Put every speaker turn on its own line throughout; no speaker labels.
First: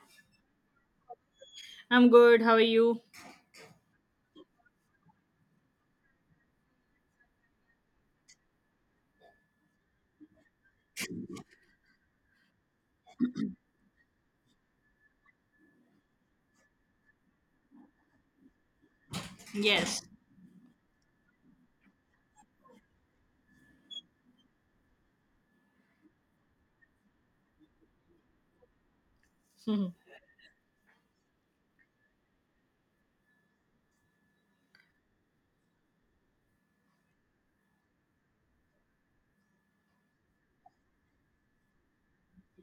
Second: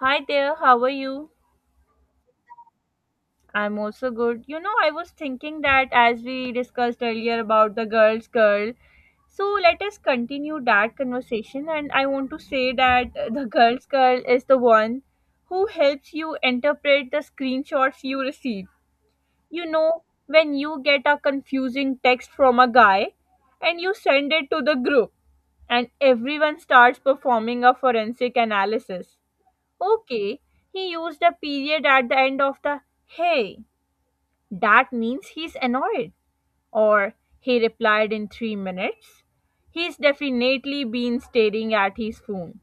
Hi there, how are you?
I'm good. How are you?
I'm also good. You know, I was thinking that as we discussed earlier about the girl's girl, so let us continue that conversation. And I want to say that the girl's girl is the one who helps you interpret the screenshots you receive. You
Yes.
know, when you get a confusing text from a guy and you send it to the group, and everyone starts performing a forensic analysis. Okay, he used a period at the end of the, hey, that means he's annoyed. Or he replied in 3 minutes. He's definitely been staring at his phone.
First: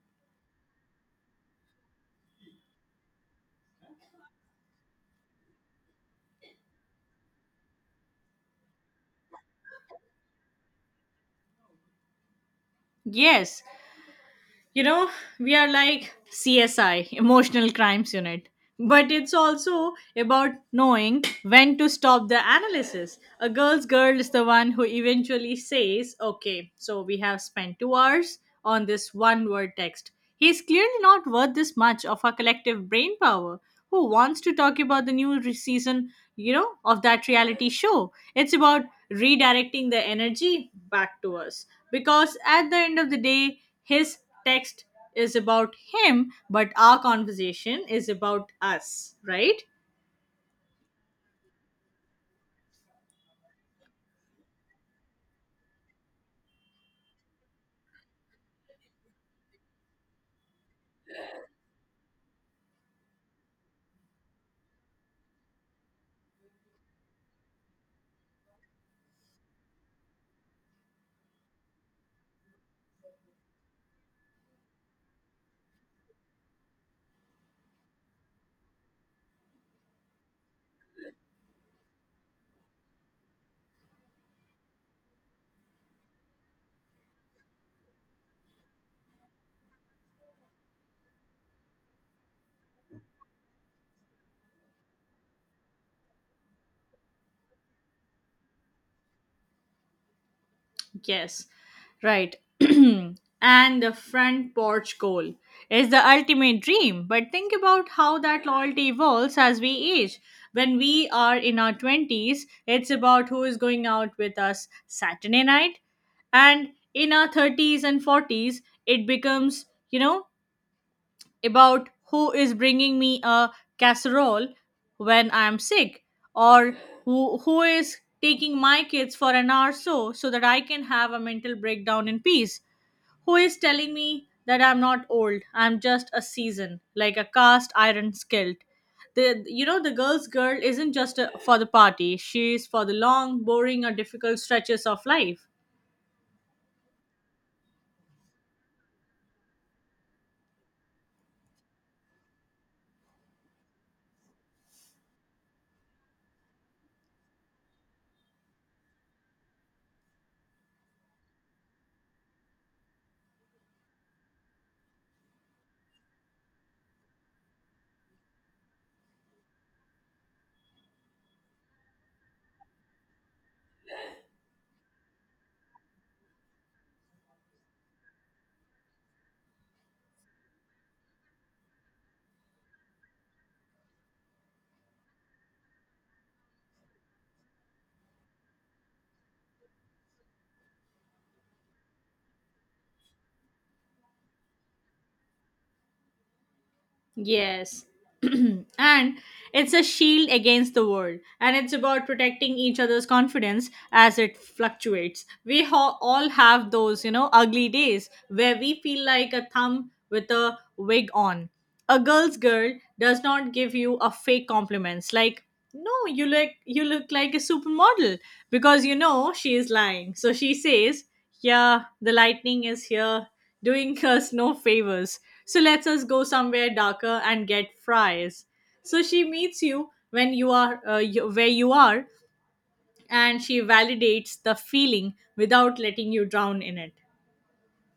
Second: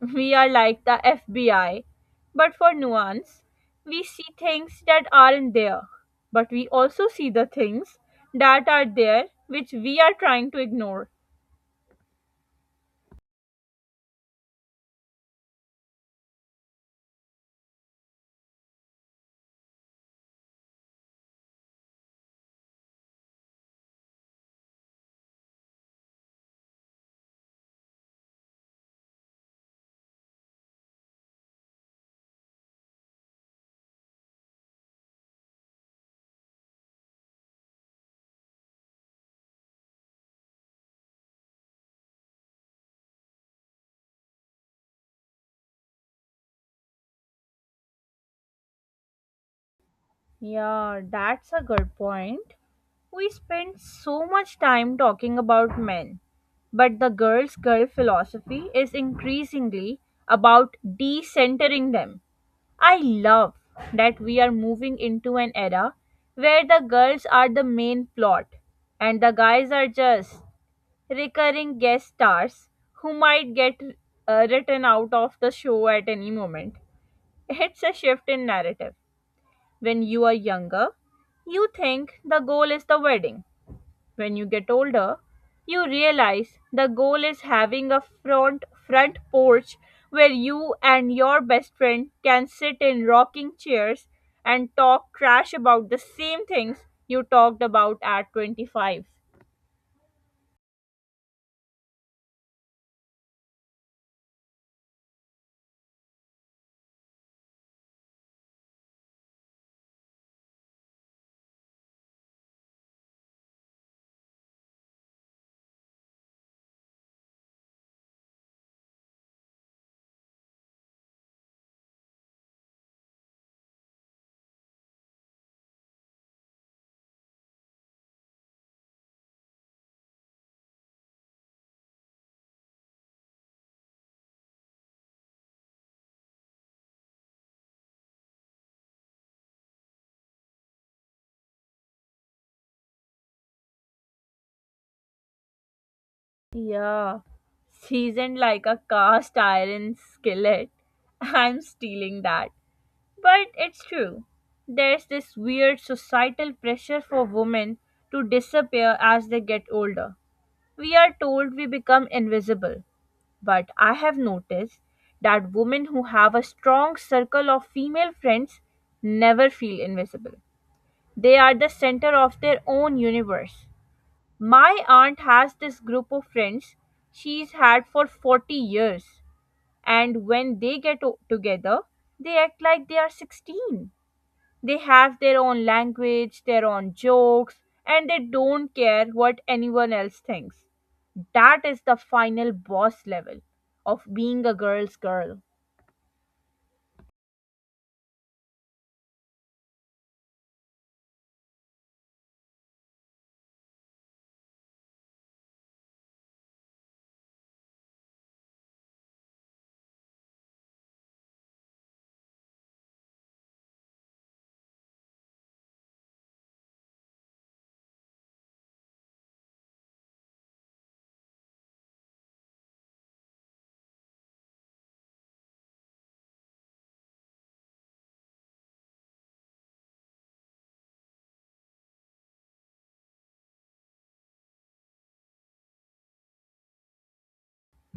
We are like the FBI, but for nuance, we see things that aren't there, but we also see the things that are there which we are trying to ignore.
Yes. You know, we are like CSI, Emotional Crimes Unit. But it's also about knowing when to stop the analysis. A girl's girl is the one who eventually says, Okay, so we have spent 2 hours on this one word text. He's clearly not worth this much of our collective brain power. Who wants to talk about the new season, of that reality show? It's about redirecting the energy back to us. Because at the end of the day, his text is about him, but our conversation is about us, right?
Yeah, that's a good point. We spend so much time talking about men, but the girls' girl philosophy is increasingly about decentering them. I love that we are moving into an era where the girls are the main plot and the guys are just recurring guest stars who might get written out of the show at any moment. It's a shift in narrative. When you are younger, you think the goal is the wedding. When you get older, you realize the goal is having a front porch where you and your best friend can sit in rocking chairs and talk trash about the same things you talked about at 25.
Yes, right. And the front porch goal is the ultimate dream. But think about how that loyalty evolves as we age. When we are in our 20s, it's about who is going out with us Saturday night. And in our 30s and 40s, it becomes, you know, about who is bringing me a casserole when I'm sick, or who is taking my kids for an hour so that I can have a mental breakdown in peace. Who is telling me that I'm not old, I'm just a season, like a cast iron skillet. The you know the girl's girl isn't just for the party, she's for the long, boring, or difficult stretches of life.
Yeah, seasoned like a cast iron skillet. I'm stealing that. But it's true. There's this weird societal pressure for women to disappear as they get older. We are told we become invisible, but I have noticed that women who have a strong circle of female friends never feel invisible. They are the center of their own universe. My aunt has this group of friends she's had for 40 years, and when they get together, they act like they are 16. They have their own language, their own jokes, and they don't care what anyone else thinks. That is the final boss level of being a girl's girl.
Yes. And it's a shield against the world, and it's about protecting each other's confidence as it fluctuates. We all have those, ugly days where we feel like a thumb with a wig on. A girl's girl does not give you a fake compliments like, no, you look like a supermodel, because you know she is lying. So she says, "Yeah, the lightning is here doing us no favors. So let's us go somewhere darker and get fries." So she meets you when you are where you are, and she validates the feeling without letting you drown in it.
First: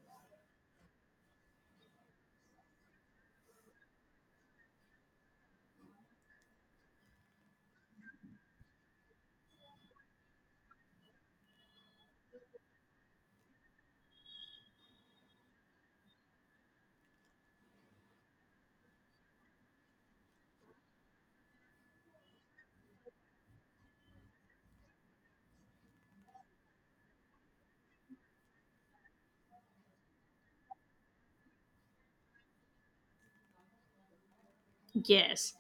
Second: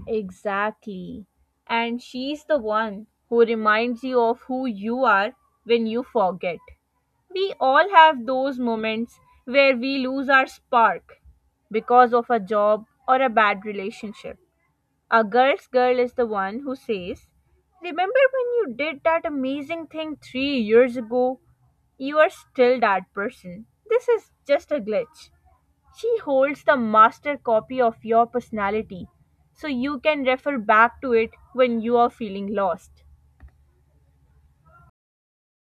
Exactly. And she's the one who reminds you of who you are when you forget. We all have those moments where we lose our spark because of a job or a bad relationship. A girl's girl is the one who says, remember when you did that amazing thing 3 years ago? You are still that person. This is just a glitch. She holds the master copy of your personality, so you can refer back to it when you are feeling lost.
Yes.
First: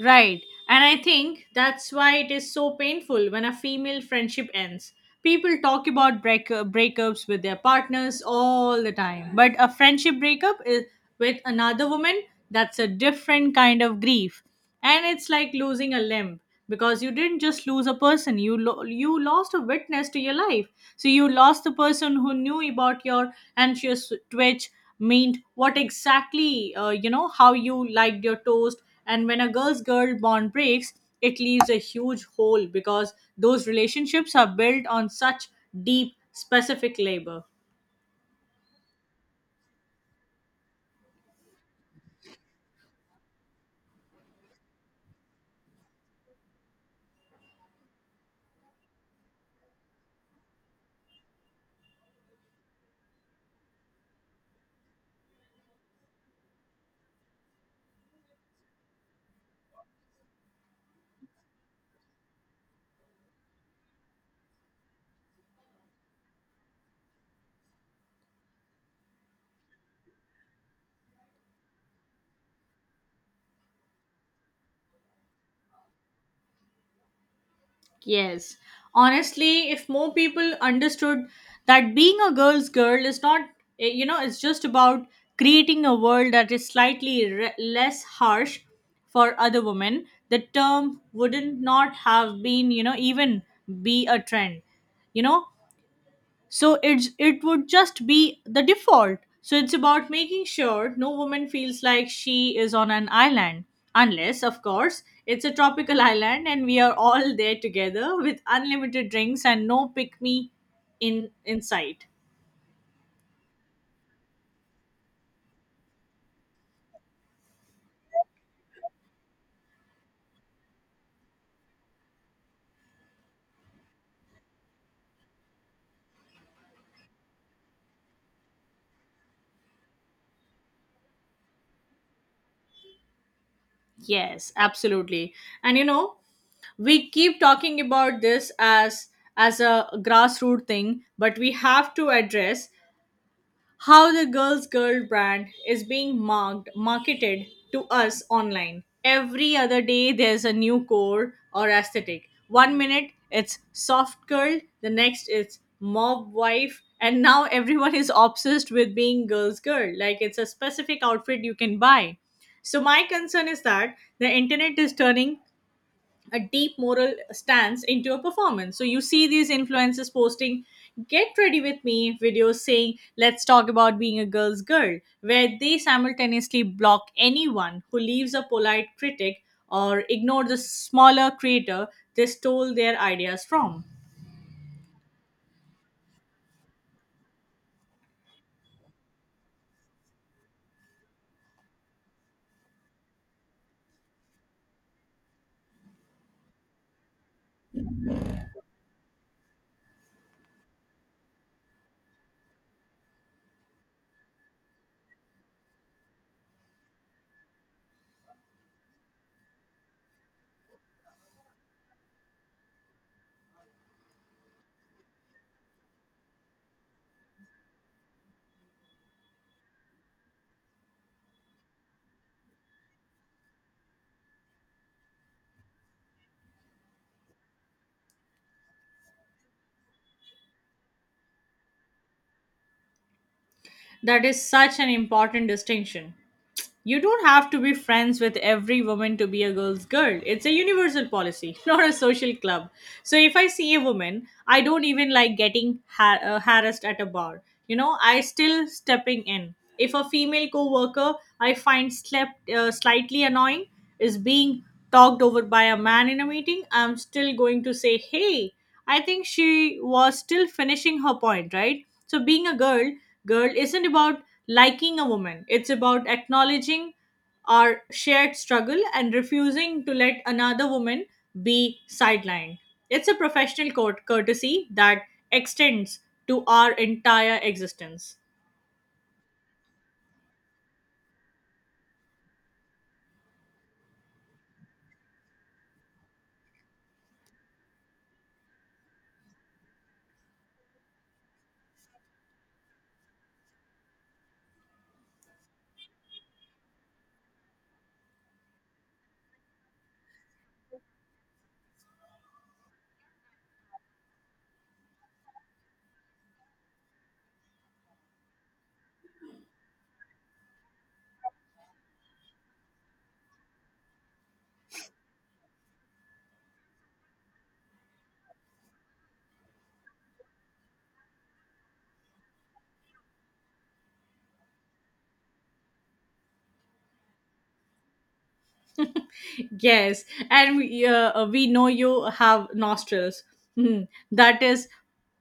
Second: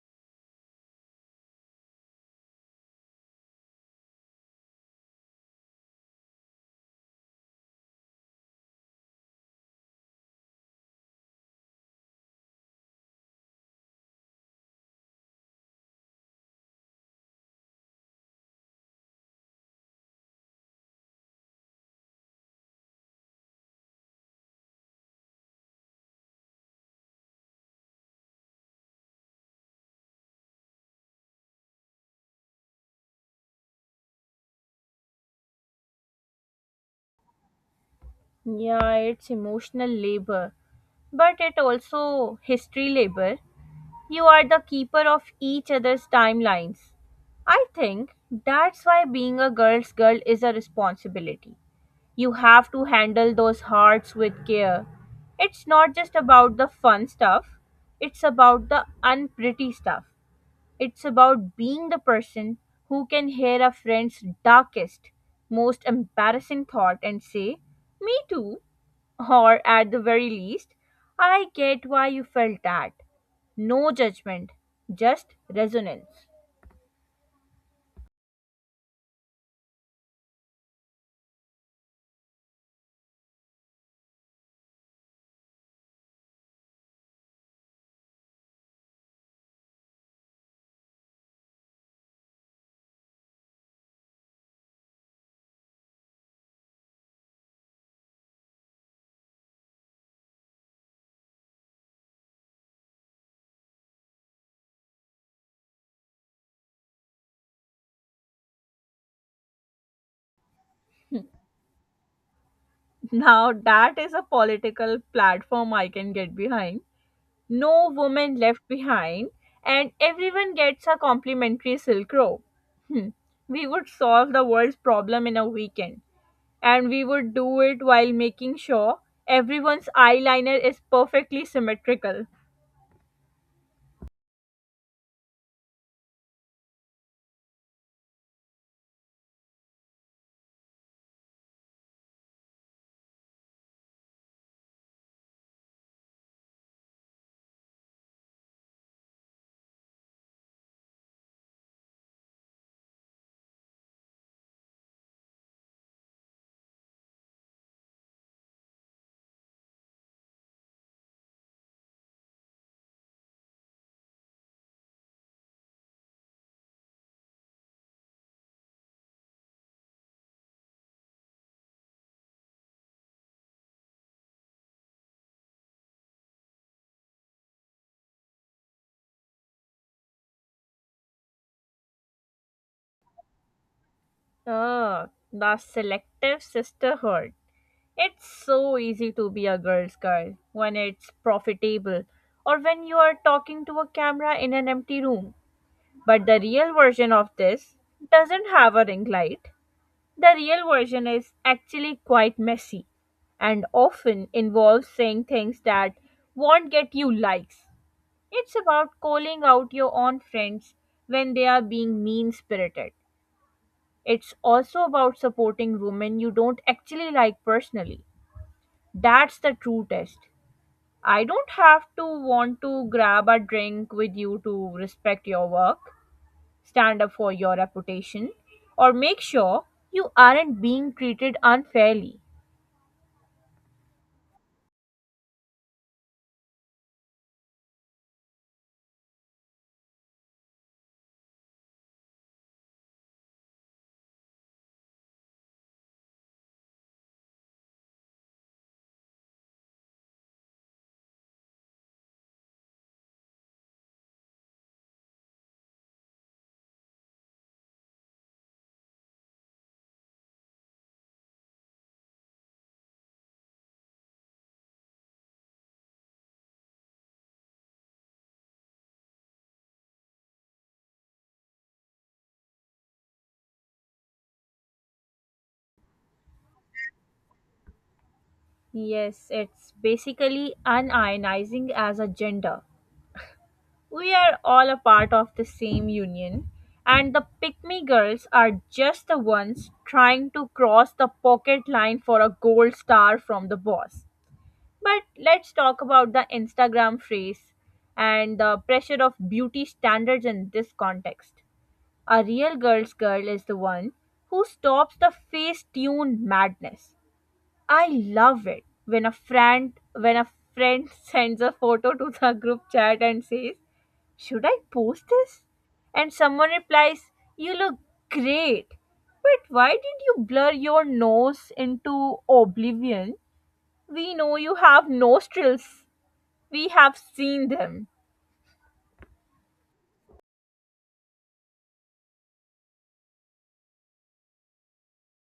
Right. And I think that's why it is so painful when a female friendship ends. People talk about breakups with their partners all the time. But a friendship breakup is with another woman, that's a different kind of grief. And it's like losing a limb, because you didn't just lose a person, you lost a witness to your life. So you lost the person who knew about your anxious twitch, meant what exactly, you know how you liked your toast. And when a girl's girl bond breaks, it leaves a huge hole, because those relationships are built on such deep, specific labor.
Yeah, it's emotional labor, but it also history labor. You are the keeper of each other's timelines. I think that's why being a girl's girl is a responsibility. You have to handle those hearts with care. It's not just about the fun stuff, it's about the unpretty stuff. It's about being the person who can hear a friend's darkest, most embarrassing thought and say, me too. Or at the very least, I get why you felt that. No judgment, just resonance.
Yes. Honestly, if more people understood that being a girl's girl is not, it's just about creating a world that is slightly less harsh for other women, the term wouldn't not have been, even be a trend. You know, so it would just be the default. So it's about making sure no woman feels like she is on an island, unless of course it's a tropical island, and we are all there together with unlimited drinks and no pick me in sight.
Now, that is a political platform I can get behind. No woman left behind, and everyone gets a complimentary silk robe. Hmm. We would solve the world's problem in a weekend, and we would do it while making sure everyone's eyeliner is perfectly symmetrical.
Yes, absolutely. And we keep talking about this as a grassroots thing, but we have to address how the girls girl brand is being marked marketed to us online. Every other day there's a new core or aesthetic. One minute it's soft girl, the next it's mob wife, and now everyone is obsessed with being girls girl like it's a specific outfit you can buy. So my concern is that the internet is turning a deep moral stance into a performance. So you see these influencers posting get ready with me videos saying, let's talk about being a girl's girl, where they simultaneously block anyone who leaves a polite critic or ignore the smaller creator they stole their ideas from.
Ah, the selective sisterhood. It's so easy to be a girl's guy when it's profitable or when you are talking to a camera in an empty room. But the real version of this doesn't have a ring light. The real version is actually quite messy and often involves saying things that won't get you likes. It's about calling out your own friends when they are being mean spirited. It's also about supporting women you don't actually like personally. That's the true test. I don't have to want to grab a drink with you to respect your work, stand up for your reputation, or make sure you aren't being treated unfairly.
That is such an important distinction. You don't have to be friends with every woman to be a girl's girl. It's a universal policy, not a social club. So if I see a woman I don't even like getting harassed at a bar, I still stepping in. If a female co-worker I find slept slightly annoying is being talked over by a man in a meeting, I'm still going to say, "Hey, I think she was still finishing her point, right?" So being a girl isn't about liking a woman. It's about acknowledging our shared struggle and refusing to let another woman be sidelined. It's a professional courtesy that extends to our entire existence.
Yes, it's basically unionizing as a gender. We are all a part of the same union, and the pick me girls are just the ones trying to cross the pocket line for a gold star from the boss. But let's talk about the Instagram phrase and the pressure of beauty standards in this context. A real girl's girl is the one who stops the face tuned madness. I love it when a friend sends a photo to the group chat and says, "Should I post this?" and someone replies, "You look great. But why did you blur your nose into oblivion? We know you have nostrils. We have seen them."
Yes, and we know you have nostrils. Hmm, That is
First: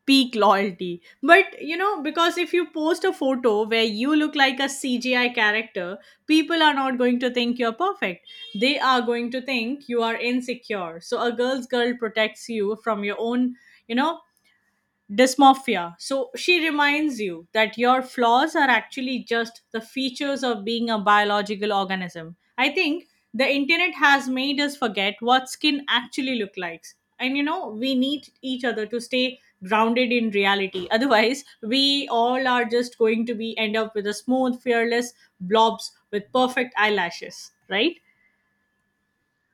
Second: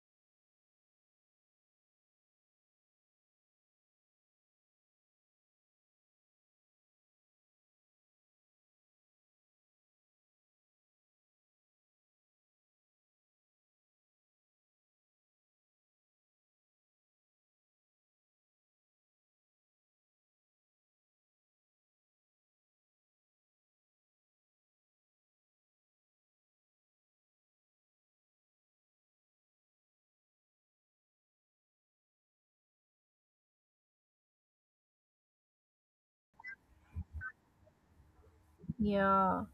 peak loyalty. But because if you post a photo where you look like a CGI character, people are not going to think you're perfect. They are going to think you are insecure. So a girl's girl protects you from your own, you know, dysmorphia. So she reminds you that your flaws are actually just the features of being a biological organism. I think the internet has made us forget what skin actually look like. And we need each other to stay grounded in reality. Otherwise, we all are just going to be end up with a smooth, fearless blobs with perfect eyelashes, right?
Yeah.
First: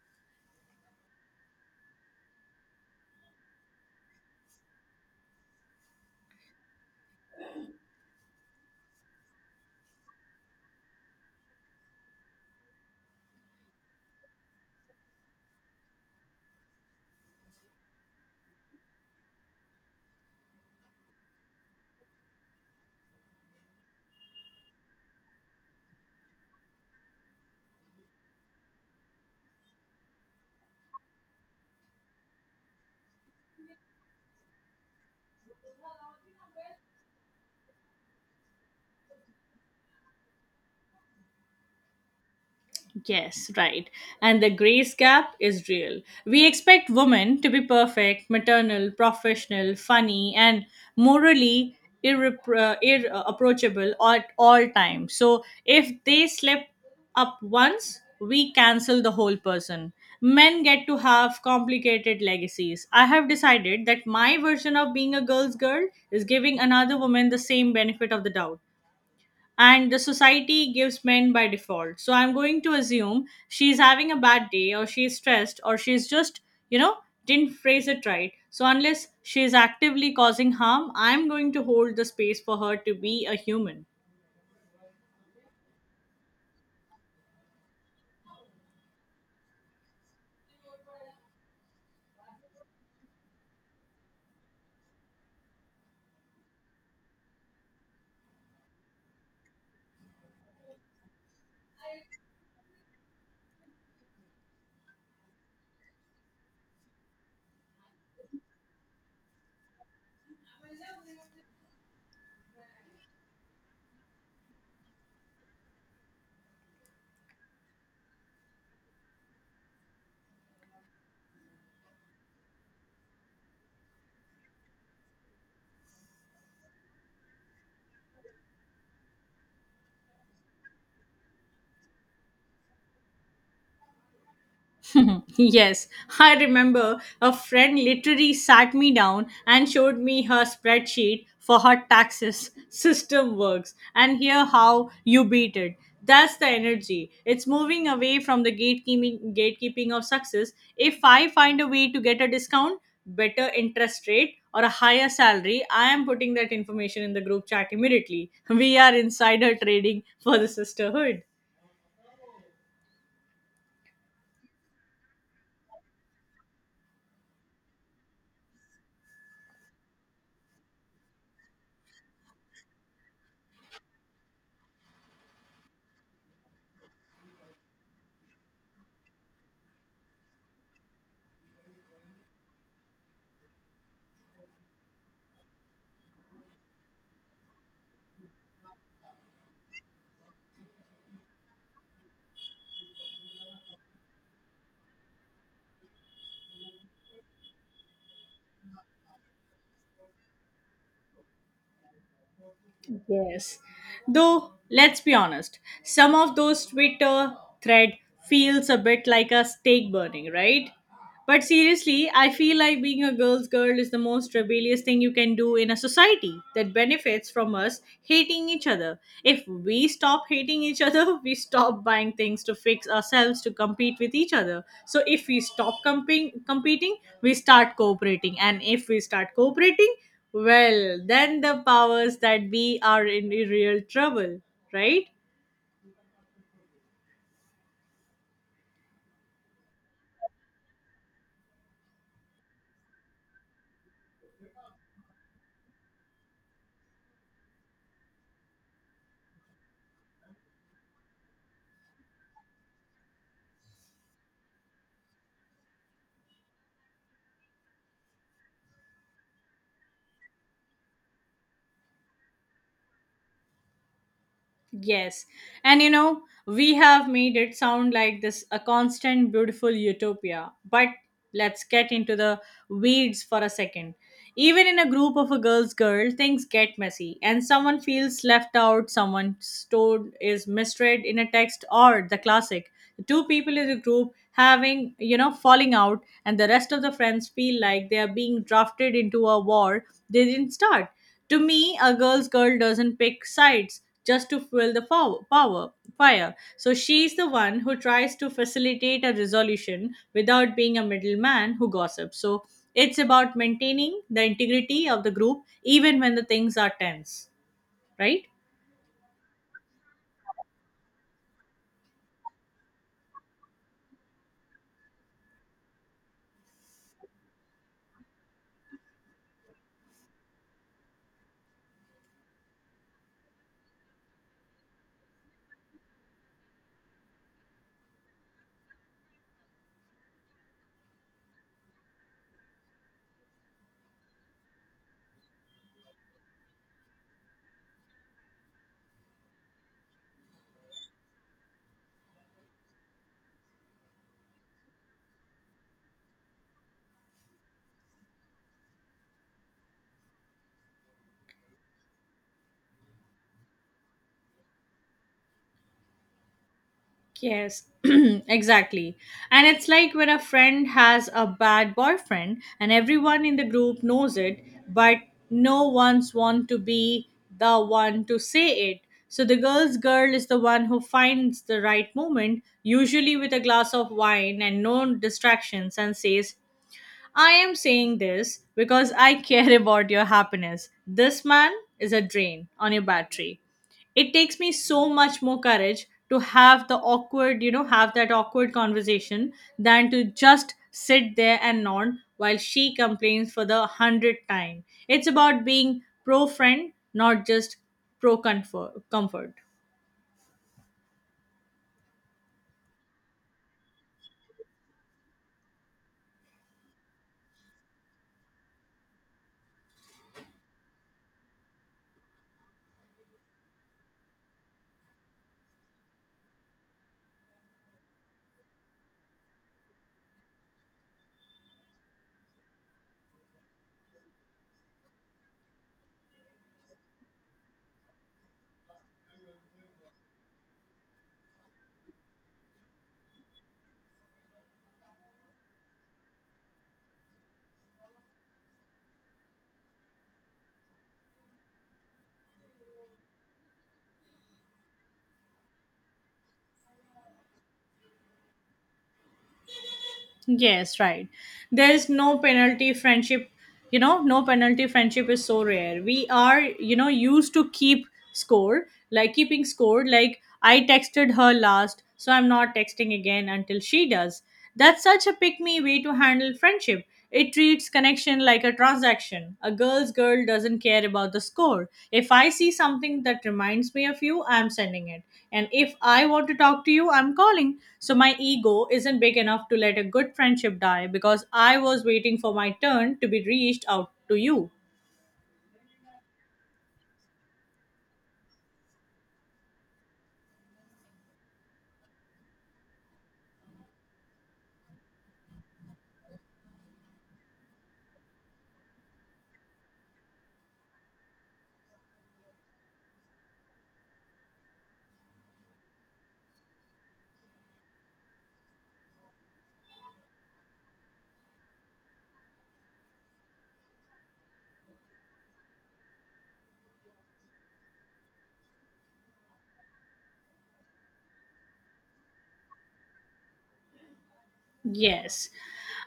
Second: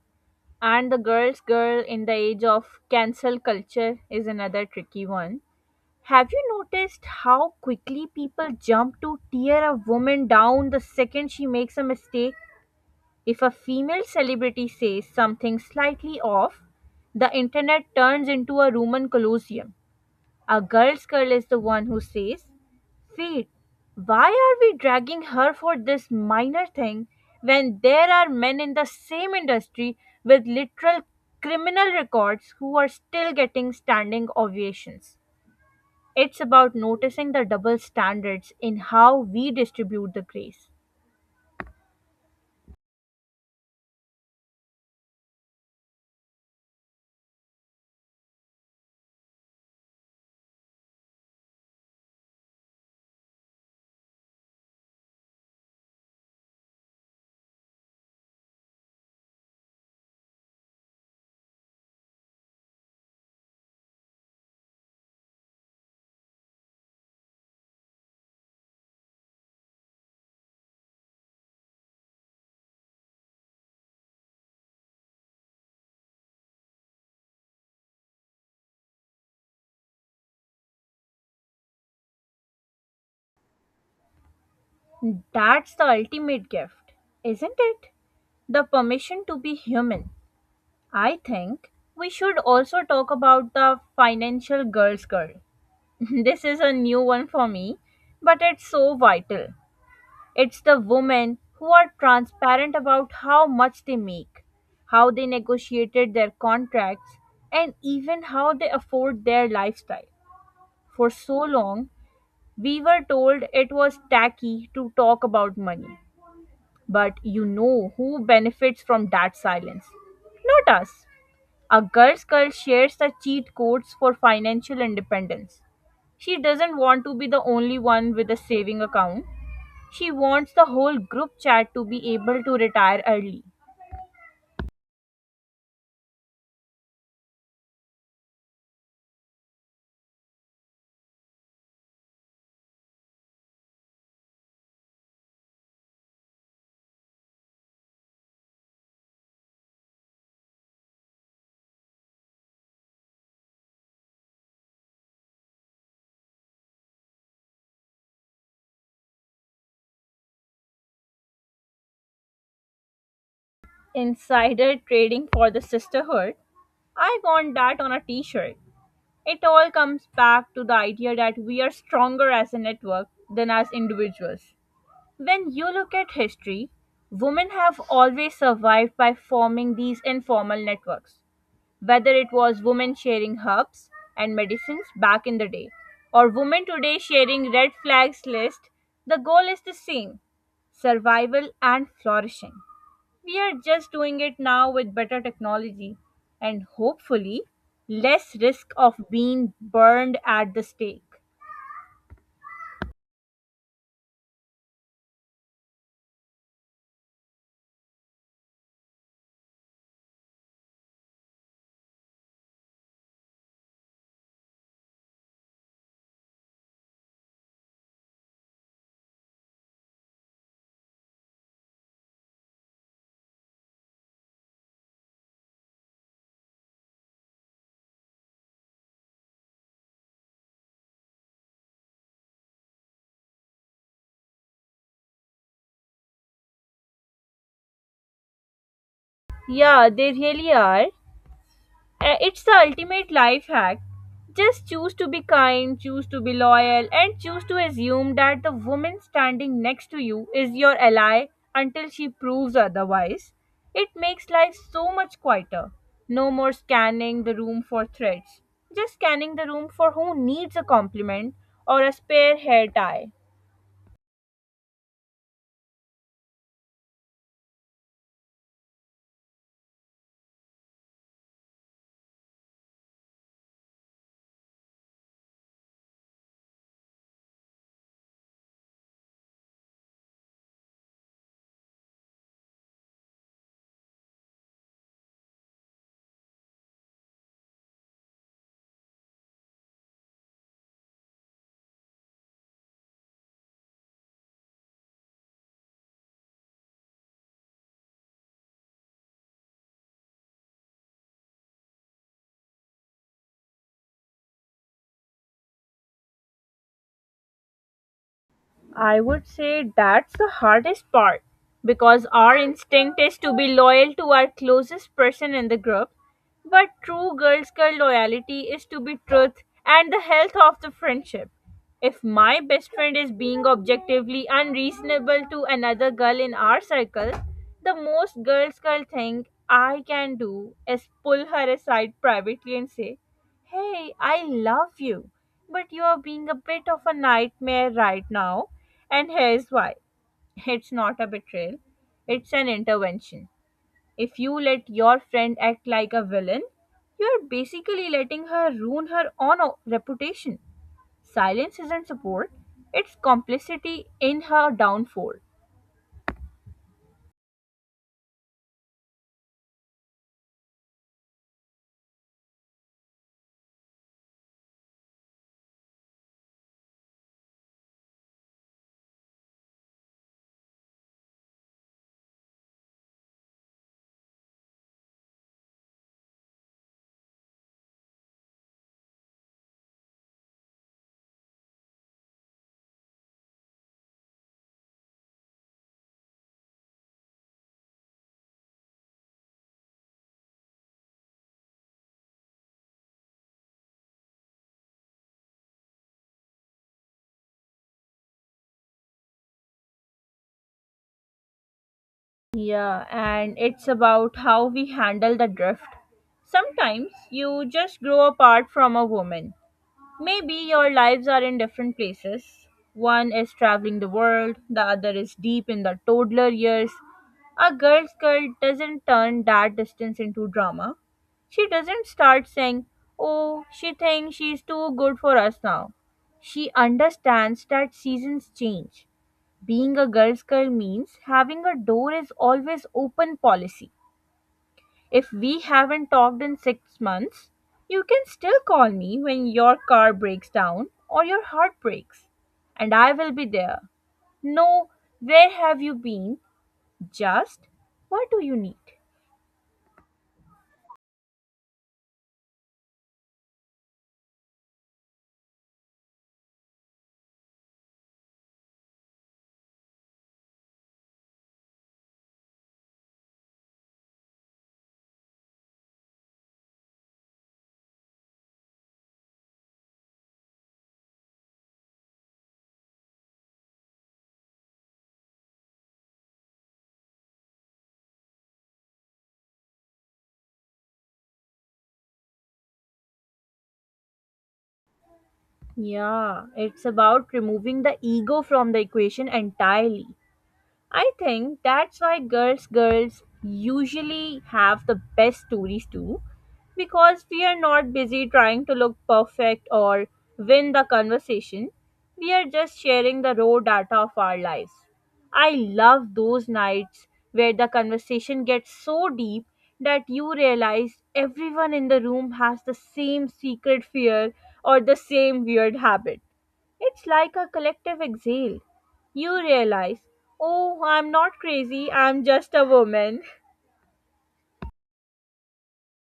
And the girl's girl in the age of cancel culture is another tricky one. Have you noticed how quickly people jump to tear a woman down the second she makes a mistake? If a female celebrity says something slightly off, the internet turns into a Roman Colosseum. Our girl's girl is the one who says, wait, why are we dragging her for this minor thing when there are men in the same industry with literal criminal records who are still getting standing ovations? It's about noticing the double standards in how we distribute the grace.
Yes, right. And the grace gap is real. We expect women to be perfect, maternal, professional, funny, and morally irreproachable at all times. So if they slip up once, we cancel the whole person. Men get to have complicated legacies. I have decided that my version of being a girl's girl is giving another woman the same benefit of the doubt and the society gives men by default. So I'm going to assume she's having a bad day, or she's stressed, or she's just, you know, didn't phrase it right. So unless she's actively causing harm, I'm going to hold the space for her to be a human.
That's the ultimate gift, isn't it? The permission to be human. I think we should also talk about the financial girl's girl. This is a new one for me, but it's so vital. It's the women who are transparent about how much they make, how they negotiated their contracts, and even how they afford their lifestyle. For so long, we were told it was tacky to talk about money. But you know who benefits from that silence? Not us. A girl's girl shares the cheat codes for financial independence. She doesn't want to be the only one with a saving account. She wants the whole group chat to be able to retire early.
Yes, I remember a friend literally sat me down and showed me her spreadsheet for her taxes, system works and here how you beat it. That's the energy. It's moving away from the gatekeeping of success. If I find a way to get a discount, better interest rate, or a higher salary, I am putting that information in the group chat immediately. We are insider trading for the sisterhood.
Insider trading for the sisterhood. I want that on a t shirt. It all comes back to the idea that we are stronger as a network than as individuals. When you look at history, women have always survived by forming these informal networks, whether it was women sharing herbs and medicines back in the day, or women today sharing red flags list. The goal is the same: survival and flourishing. We are just doing it now with better technology, and hopefully less risk of being burned at the stake.
Yes. Though, let's be honest, some of those Twitter thread feels a bit like a stake burning, right? But seriously, I feel like being a girl's girl is the most rebellious thing you can do in a society that benefits from us hating each other. If we stop hating each other, we stop buying things to fix ourselves to compete with each other. So if we stop comping competing, we start cooperating. And if we start cooperating, well, then the powers that be are in real trouble, right?
Yeah, they really are. It's the ultimate life hack. Just choose to be kind, choose to be loyal, and choose to assume that the woman standing next to you is your ally until she proves otherwise. It makes life so much quieter. No more scanning the room for threats. Just scanning the room for who needs a compliment or a spare hair tie.
Yes. And we have made it sound like this a constant beautiful utopia. But let's get into the weeds for a second. Even in a group of a girl's girl, things get messy and someone feels left out, someone told is misread in a text, or the classic. Two people in the group having, falling out, and the rest of the friends feel like they are being drafted into a war they didn't start. To me, a girl's girl doesn't pick sides just to fuel the power fire. So she's the one who tries to facilitate a resolution without being a middleman who gossips. So it's about maintaining the integrity of the group even when the things are tense, right?
I would say that's the hardest part because our instinct is to be loyal to our closest person in the group, but true girls' girl loyalty is to be truth and the health of the friendship. If my best friend is being objectively unreasonable to another girl in our circle, the most girls' girl thing I can do is pull her aside privately and say, hey, I love you, but you are being a bit of a nightmare right now, and here's why. It's not a betrayal, it's an intervention. If you let your friend act like a villain, you're basically letting her ruin her own reputation. Silence isn't support, it's complicity in her downfall.
Yes, exactly. And it's like when a friend has a bad boyfriend and everyone in the group knows it, but no one's want to be the one to say it. So the girl's girl is the one who finds the right moment, usually with a glass of wine and no distractions, and says, I am saying this because I care, about your happiness. This man is a drain on your battery. It takes me so much more courage to have the awkward, you know, have that awkward conversation than to just sit there and nod while she complains for the hundredth time. It's about being pro friend, not just pro comfort.
Yeah, and it's about how we handle the drift. Sometimes you just grow apart from a woman. Maybe your lives are in different places. One is traveling the world, the other is deep in the toddler years. A girl's girl doesn't turn that distance into drama. She doesn't start saying, oh, she thinks she's too good for us now. She understands that seasons change. Being a girl's girl means having a door is always open policy. If we haven't talked in 6 months, you can still call me when your car breaks down or your heart breaks, and I will be there. No, where have you been? Just, what do you need?
Yes, right. There is no penalty friendship. No penalty friendship is so rare. We are, used to keep score, like keeping score, like I texted her last, so I'm not texting again until she does. That's such a pick me way to handle friendship. It treats connection like a transaction. A girl's girl doesn't care about the score. If I see something that reminds me of you, I'm sending it. And if I want to talk to you, I'm calling. So my ego isn't big enough to let a good friendship die because I was waiting for my turn to be reached out to you.
Yeah, it's about removing the ego from the equation entirely. I think that's why girls girls usually have the best stories too, because we are not busy trying to look perfect or win the conversation. We are just sharing the raw data of our lives. I love those nights where the conversation gets so deep that you realize everyone in the room has the same secret fear or the same weird habit. It's like a collective exhale. You realize, oh, I'm not crazy, I'm just a woman.
Yes.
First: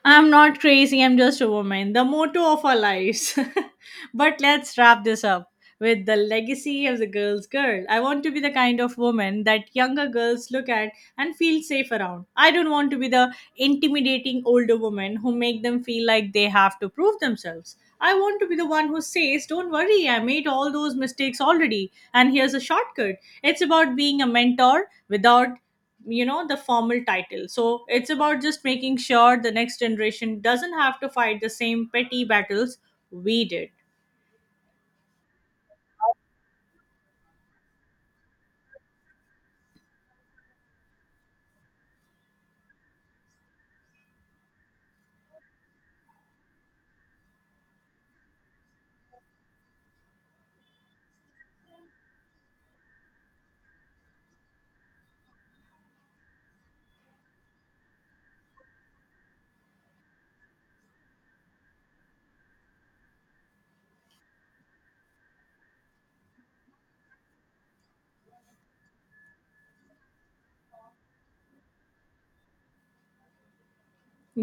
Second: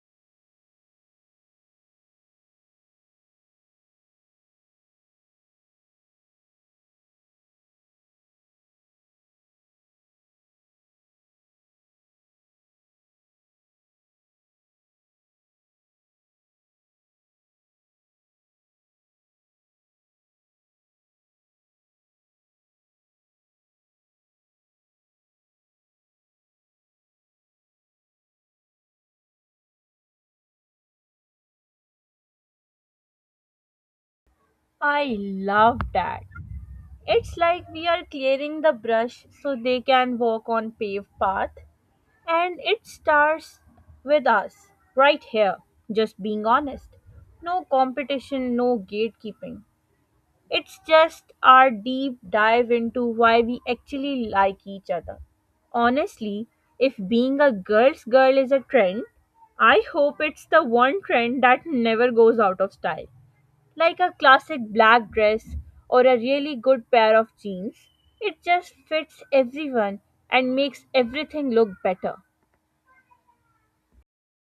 I'm not crazy, I'm just a woman. The motto of our lives. But let's wrap this up with the legacy of the girl's girl. I want to be the kind of woman that younger girls look at and feel safe around. I don't want to be the intimidating older woman who make them feel like they have to prove themselves. I want to be the one who says, don't worry, I made all those mistakes already, and here's a shortcut. It's about being a mentor without the formal title, so it's about just making sure the next generation doesn't have to fight the same petty battles we did.
I love that. It's like we are clearing the brush so they can walk on paved path, and it starts with us right here, just being honest. No competition, no gatekeeping. It's just our deep dive into why we actually like each other. Honestly, if being a girl's girl is a trend, I hope it's the one trend that never goes out of style. Like a classic black dress or a really good pair of jeans, it just fits everyone and makes everything look better.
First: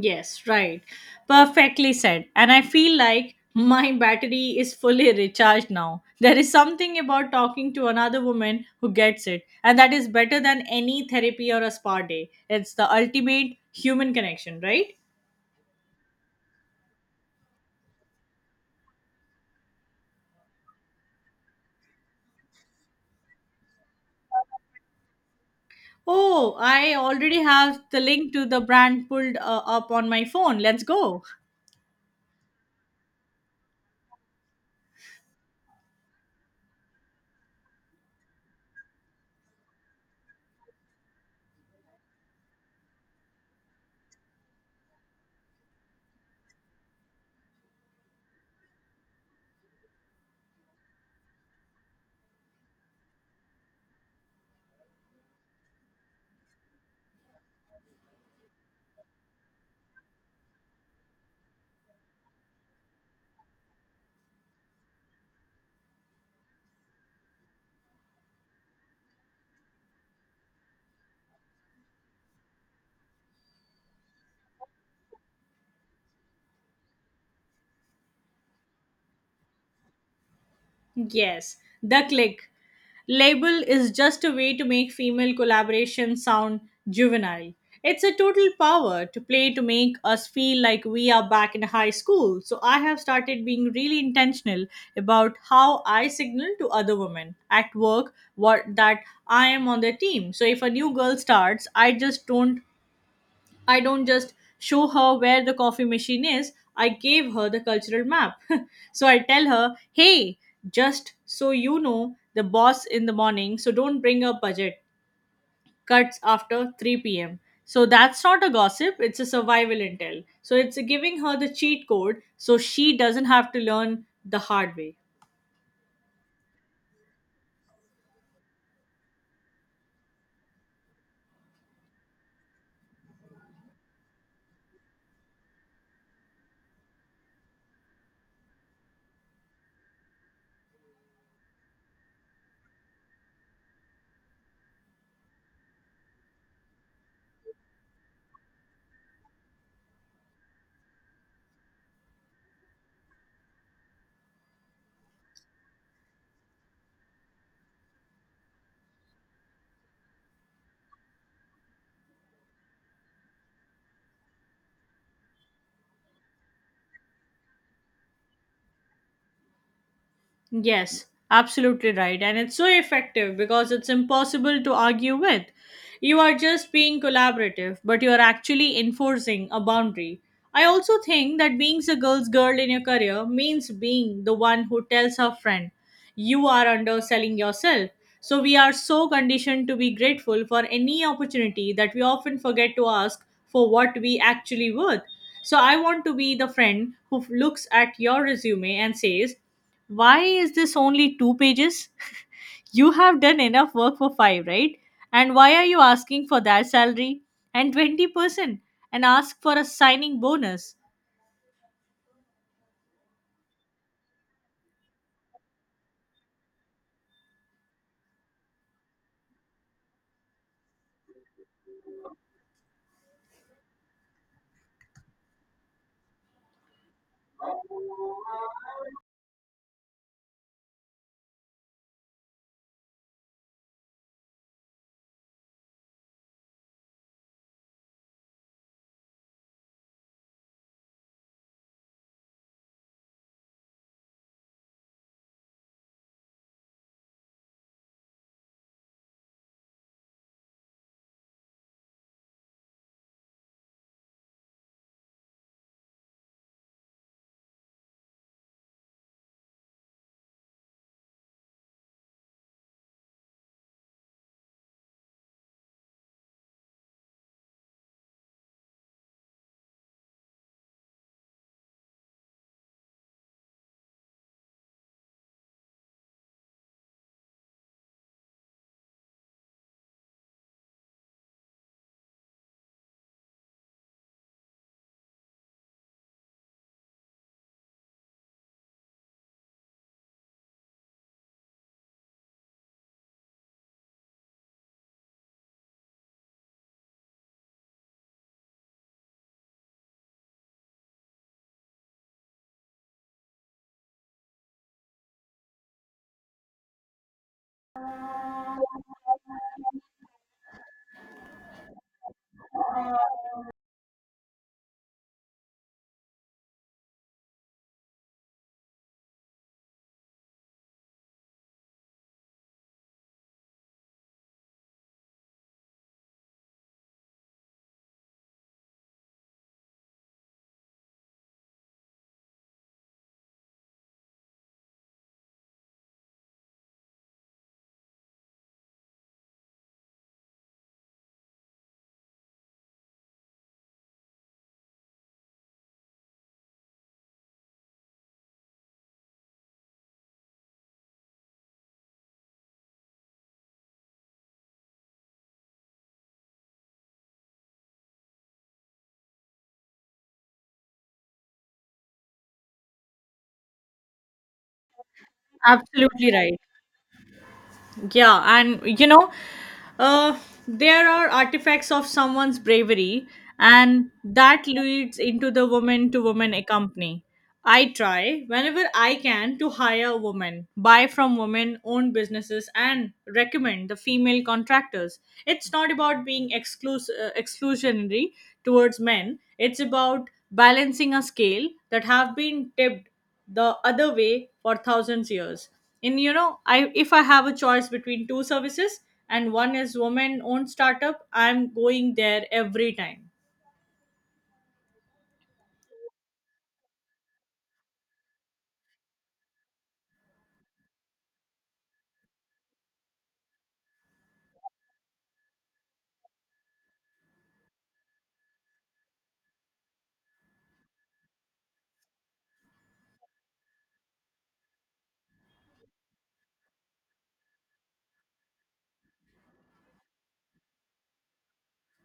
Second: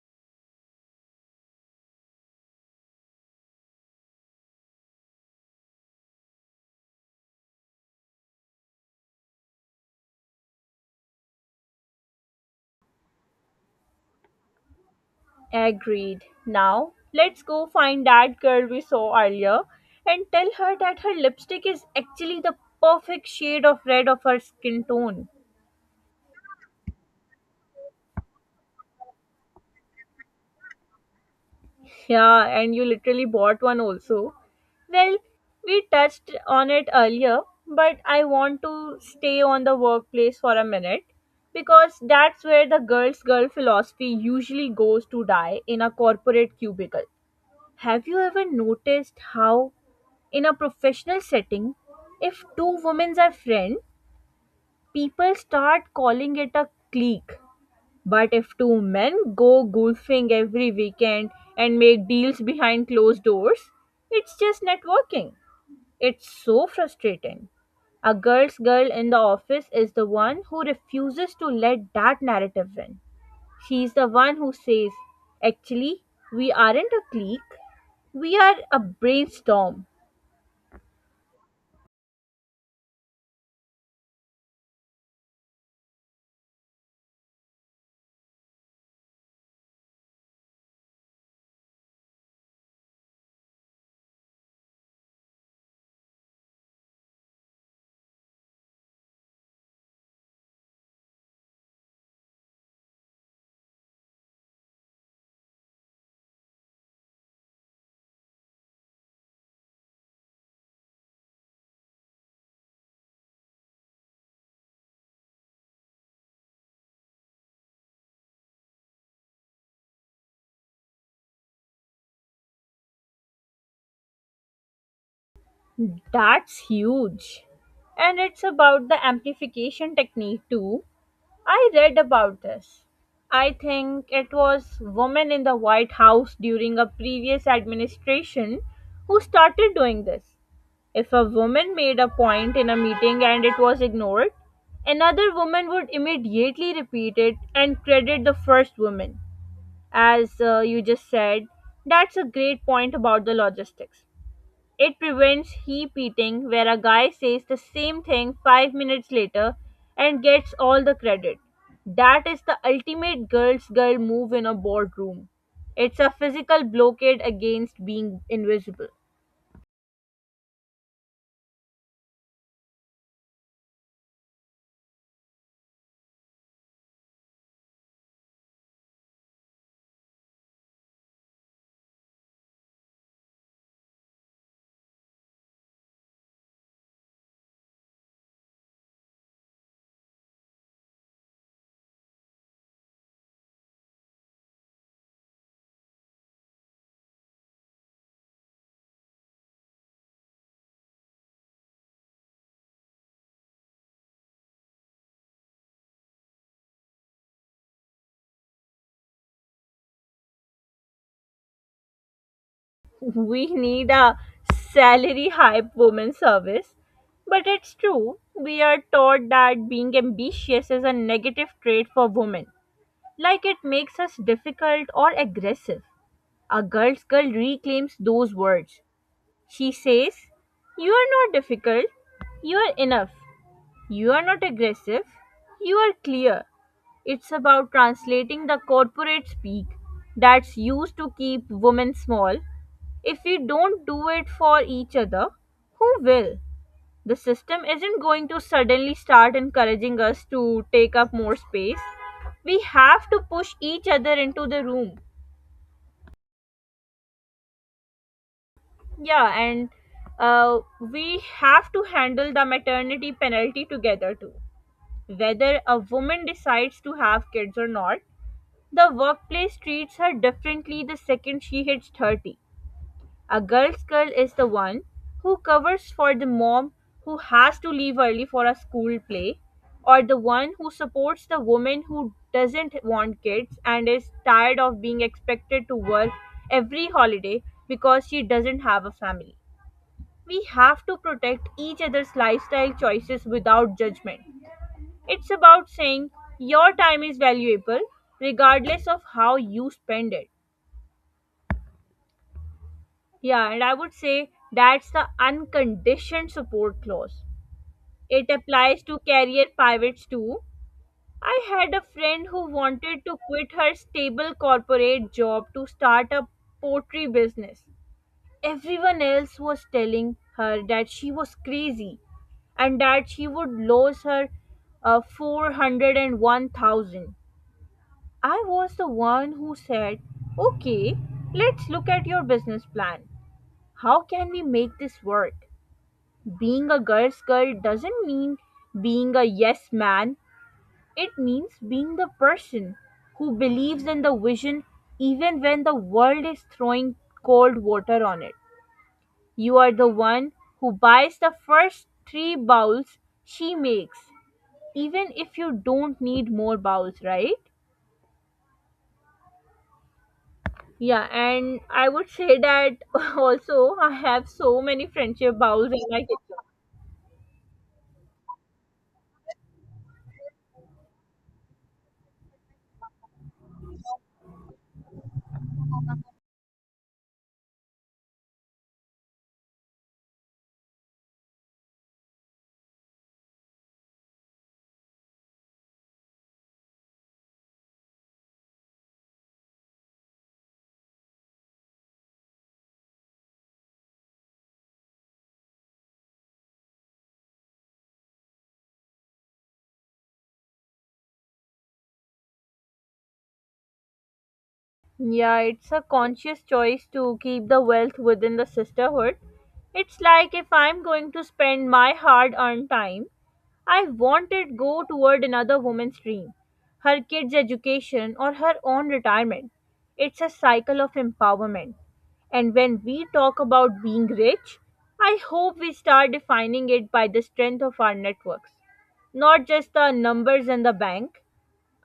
Yes, right, perfectly said. And I feel like my battery is fully recharged now. There is something about talking to another woman who gets it, and that is better than any therapy or a spa day. It's the ultimate human connection, right?
Agreed. Now, let's go find that girl we saw earlier and tell her that her lipstick is actually the perfect shade of red of her skin tone.
Oh, I already have the link to the brand pulled up on my phone. Let's go.
Yeah, and you literally bought one also. Well, we touched on it earlier, but I want to stay on the workplace for a minute because that's where the girl's girl philosophy usually goes to die in a corporate cubicle. Have you ever noticed how in a professional setting, if two women are friends, people start calling it a clique? But if two men go golfing every weekend and make deals behind closed doors, it's just networking. It's so frustrating. A girl's girl in the office is the one who refuses to let that narrative win. She's the one who says, "Actually, we aren't a clique, we are a brainstorm."
Yes, the click. Label is just a way to make female collaboration sound juvenile. It's a total power to play to make us feel like we are back in high school. So I have started being really intentional about how I signal to other women at work what that I am on the team. So if a new girl starts, I just don't just show her where the coffee machine is, I gave her the cultural map. So I tell her, hey, just so you know, the boss in the morning, so don't bring a budget. Cuts after 3 pm. So that's not a gossip, it's a survival intel. So it's giving her the cheat code so she doesn't have to learn the hard way.
That's huge. And it's about the amplification technique too. I read about this. I think it was women in the White House during a previous administration who started doing this. If a woman made a point in a meeting and it was ignored, another woman would immediately repeat it and credit the first woman. As you just said, that's a great point about the logistics. It prevents heap eating, where a guy says the same thing five minutes later and gets all the credit. That is the ultimate girl's girl move in a boardroom. It's a physical blockade against being invisible.
Yes, absolutely right. And it's so effective because it's impossible to argue with. You are just being collaborative, but you are actually enforcing a boundary. I also think that being the girl's girl in your career means being the one who tells her friend, you are underselling yourself. So we are so conditioned to be grateful for any opportunity that we often forget to ask for what we actually worth. So I want to be the friend who looks at your resume and says, why is this only two pages? You have done enough work for five, right? And why are you asking for that salary and 20% and ask for a signing bonus?
We need a salary hype woman service. But it's true, we are taught that being ambitious is a negative trait for women, like it makes us difficult or aggressive. A girl's girl reclaims those words. She says, "You are not difficult, you are enough, you are not aggressive, you are clear." It's about translating the corporate speak that's used to keep women small. If we don't do it for each other, who will? The system isn't going to suddenly start encouraging us to take up more space. We have to push each other into the room. Yeah, and uh, we have to handle the maternity penalty together too. Whether a woman decides to have kids or not, the workplace treats her differently the second she hits 30. A girl's girl is the one who covers for the mom who has to leave early for a school play, or the one who supports the woman who doesn't want kids and is tired of being expected to work every holiday because she doesn't have a family. We have to protect each other's lifestyle choices without judgment. It's about saying your time is valuable regardless of how you spend it. Yeah, and I would say that's the unconditioned support clause. It applies to career pivots too. I had a friend who wanted to quit her stable corporate job to start a pottery business. Everyone else was telling her that she was crazy and that she would lose her 401,000. I was the one who said, "Okay, let's look at your business plan. How can we make this work?" Being a girl's girl doesn't mean being a yes man, it means being the person who believes in the vision even when the world is throwing cold water on it. You are the one who buys the first three bowls she makes, even if you don't need more bowls, right? Yeah, and I would say that also I have so many friendship bowls in my
Absolutely
kitchen.
right. Yeah, and Uh, there are artifacts of someone's bravery, and that leads into the woman to woman company. I try whenever I can to hire women, buy from women, own businesses, and recommend the female contractors. It's not about being exclusionary towards men, it's about balancing a scale that have been tipped the other way for thousands years. And you know, I if I have a choice between two services and one is woman owned startup, I'm going there every time.
Yeah, it's a conscious choice to keep the wealth within the sisterhood. It's like if I'm going to spend my hard earned time, I want it go toward another woman's dream, her kids' education or her own retirement. It's a cycle of empowerment. And when we talk about being rich, I hope we start defining it by the strength of our networks, not just the numbers in the bank.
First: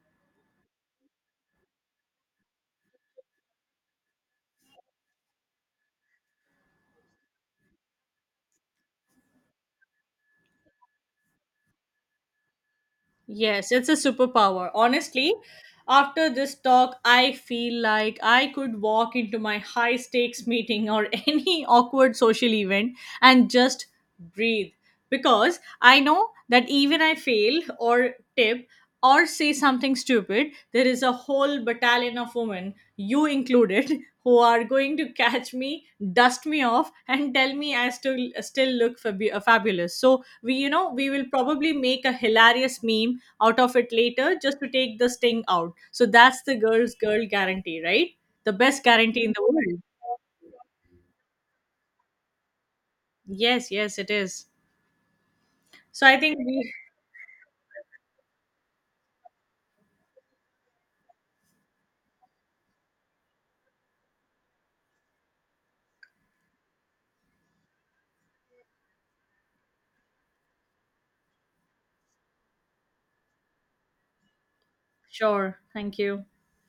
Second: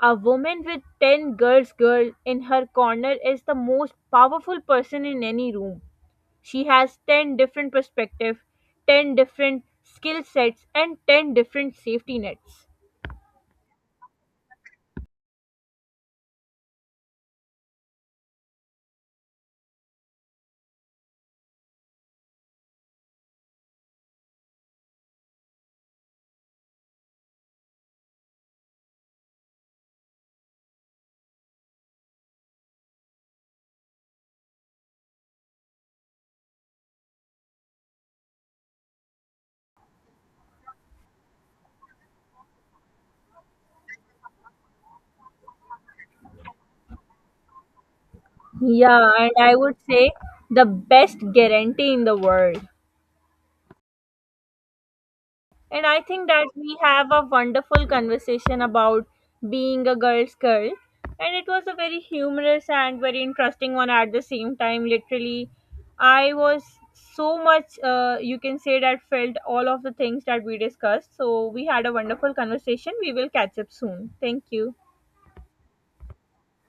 A woman with 10 girls girl in her corner is the most powerful person in any room. She has 10 different perspectives, 10 different skill sets and 10 different safety nets.
Yes, it's a superpower. Honestly, after this talk, I feel like I could walk into my high stakes meeting or any awkward social event and just breathe, because I know that even I fail or tip or say something stupid, there is a whole battalion of women, you included, who are going to catch me, dust me off, and tell me I still look fabulous. So we, you know, we will probably make a hilarious meme out of it later just to take the sting out. So that's the girl's girl guarantee, right? The best
Yeah,
guarantee
and
in the
I would
world.
say the best guarantee in the world.
Yes, yes it is.
And I
So I
think
think
that
we.
we have a wonderful conversation about being a girl's girl. And it was a very humorous and very interesting one at the same time. Literally, I was so much, you can say, that felt all of the things that we discussed. So we had a wonderful conversation. We will catch up soon. Thank you.
Sure, thank you.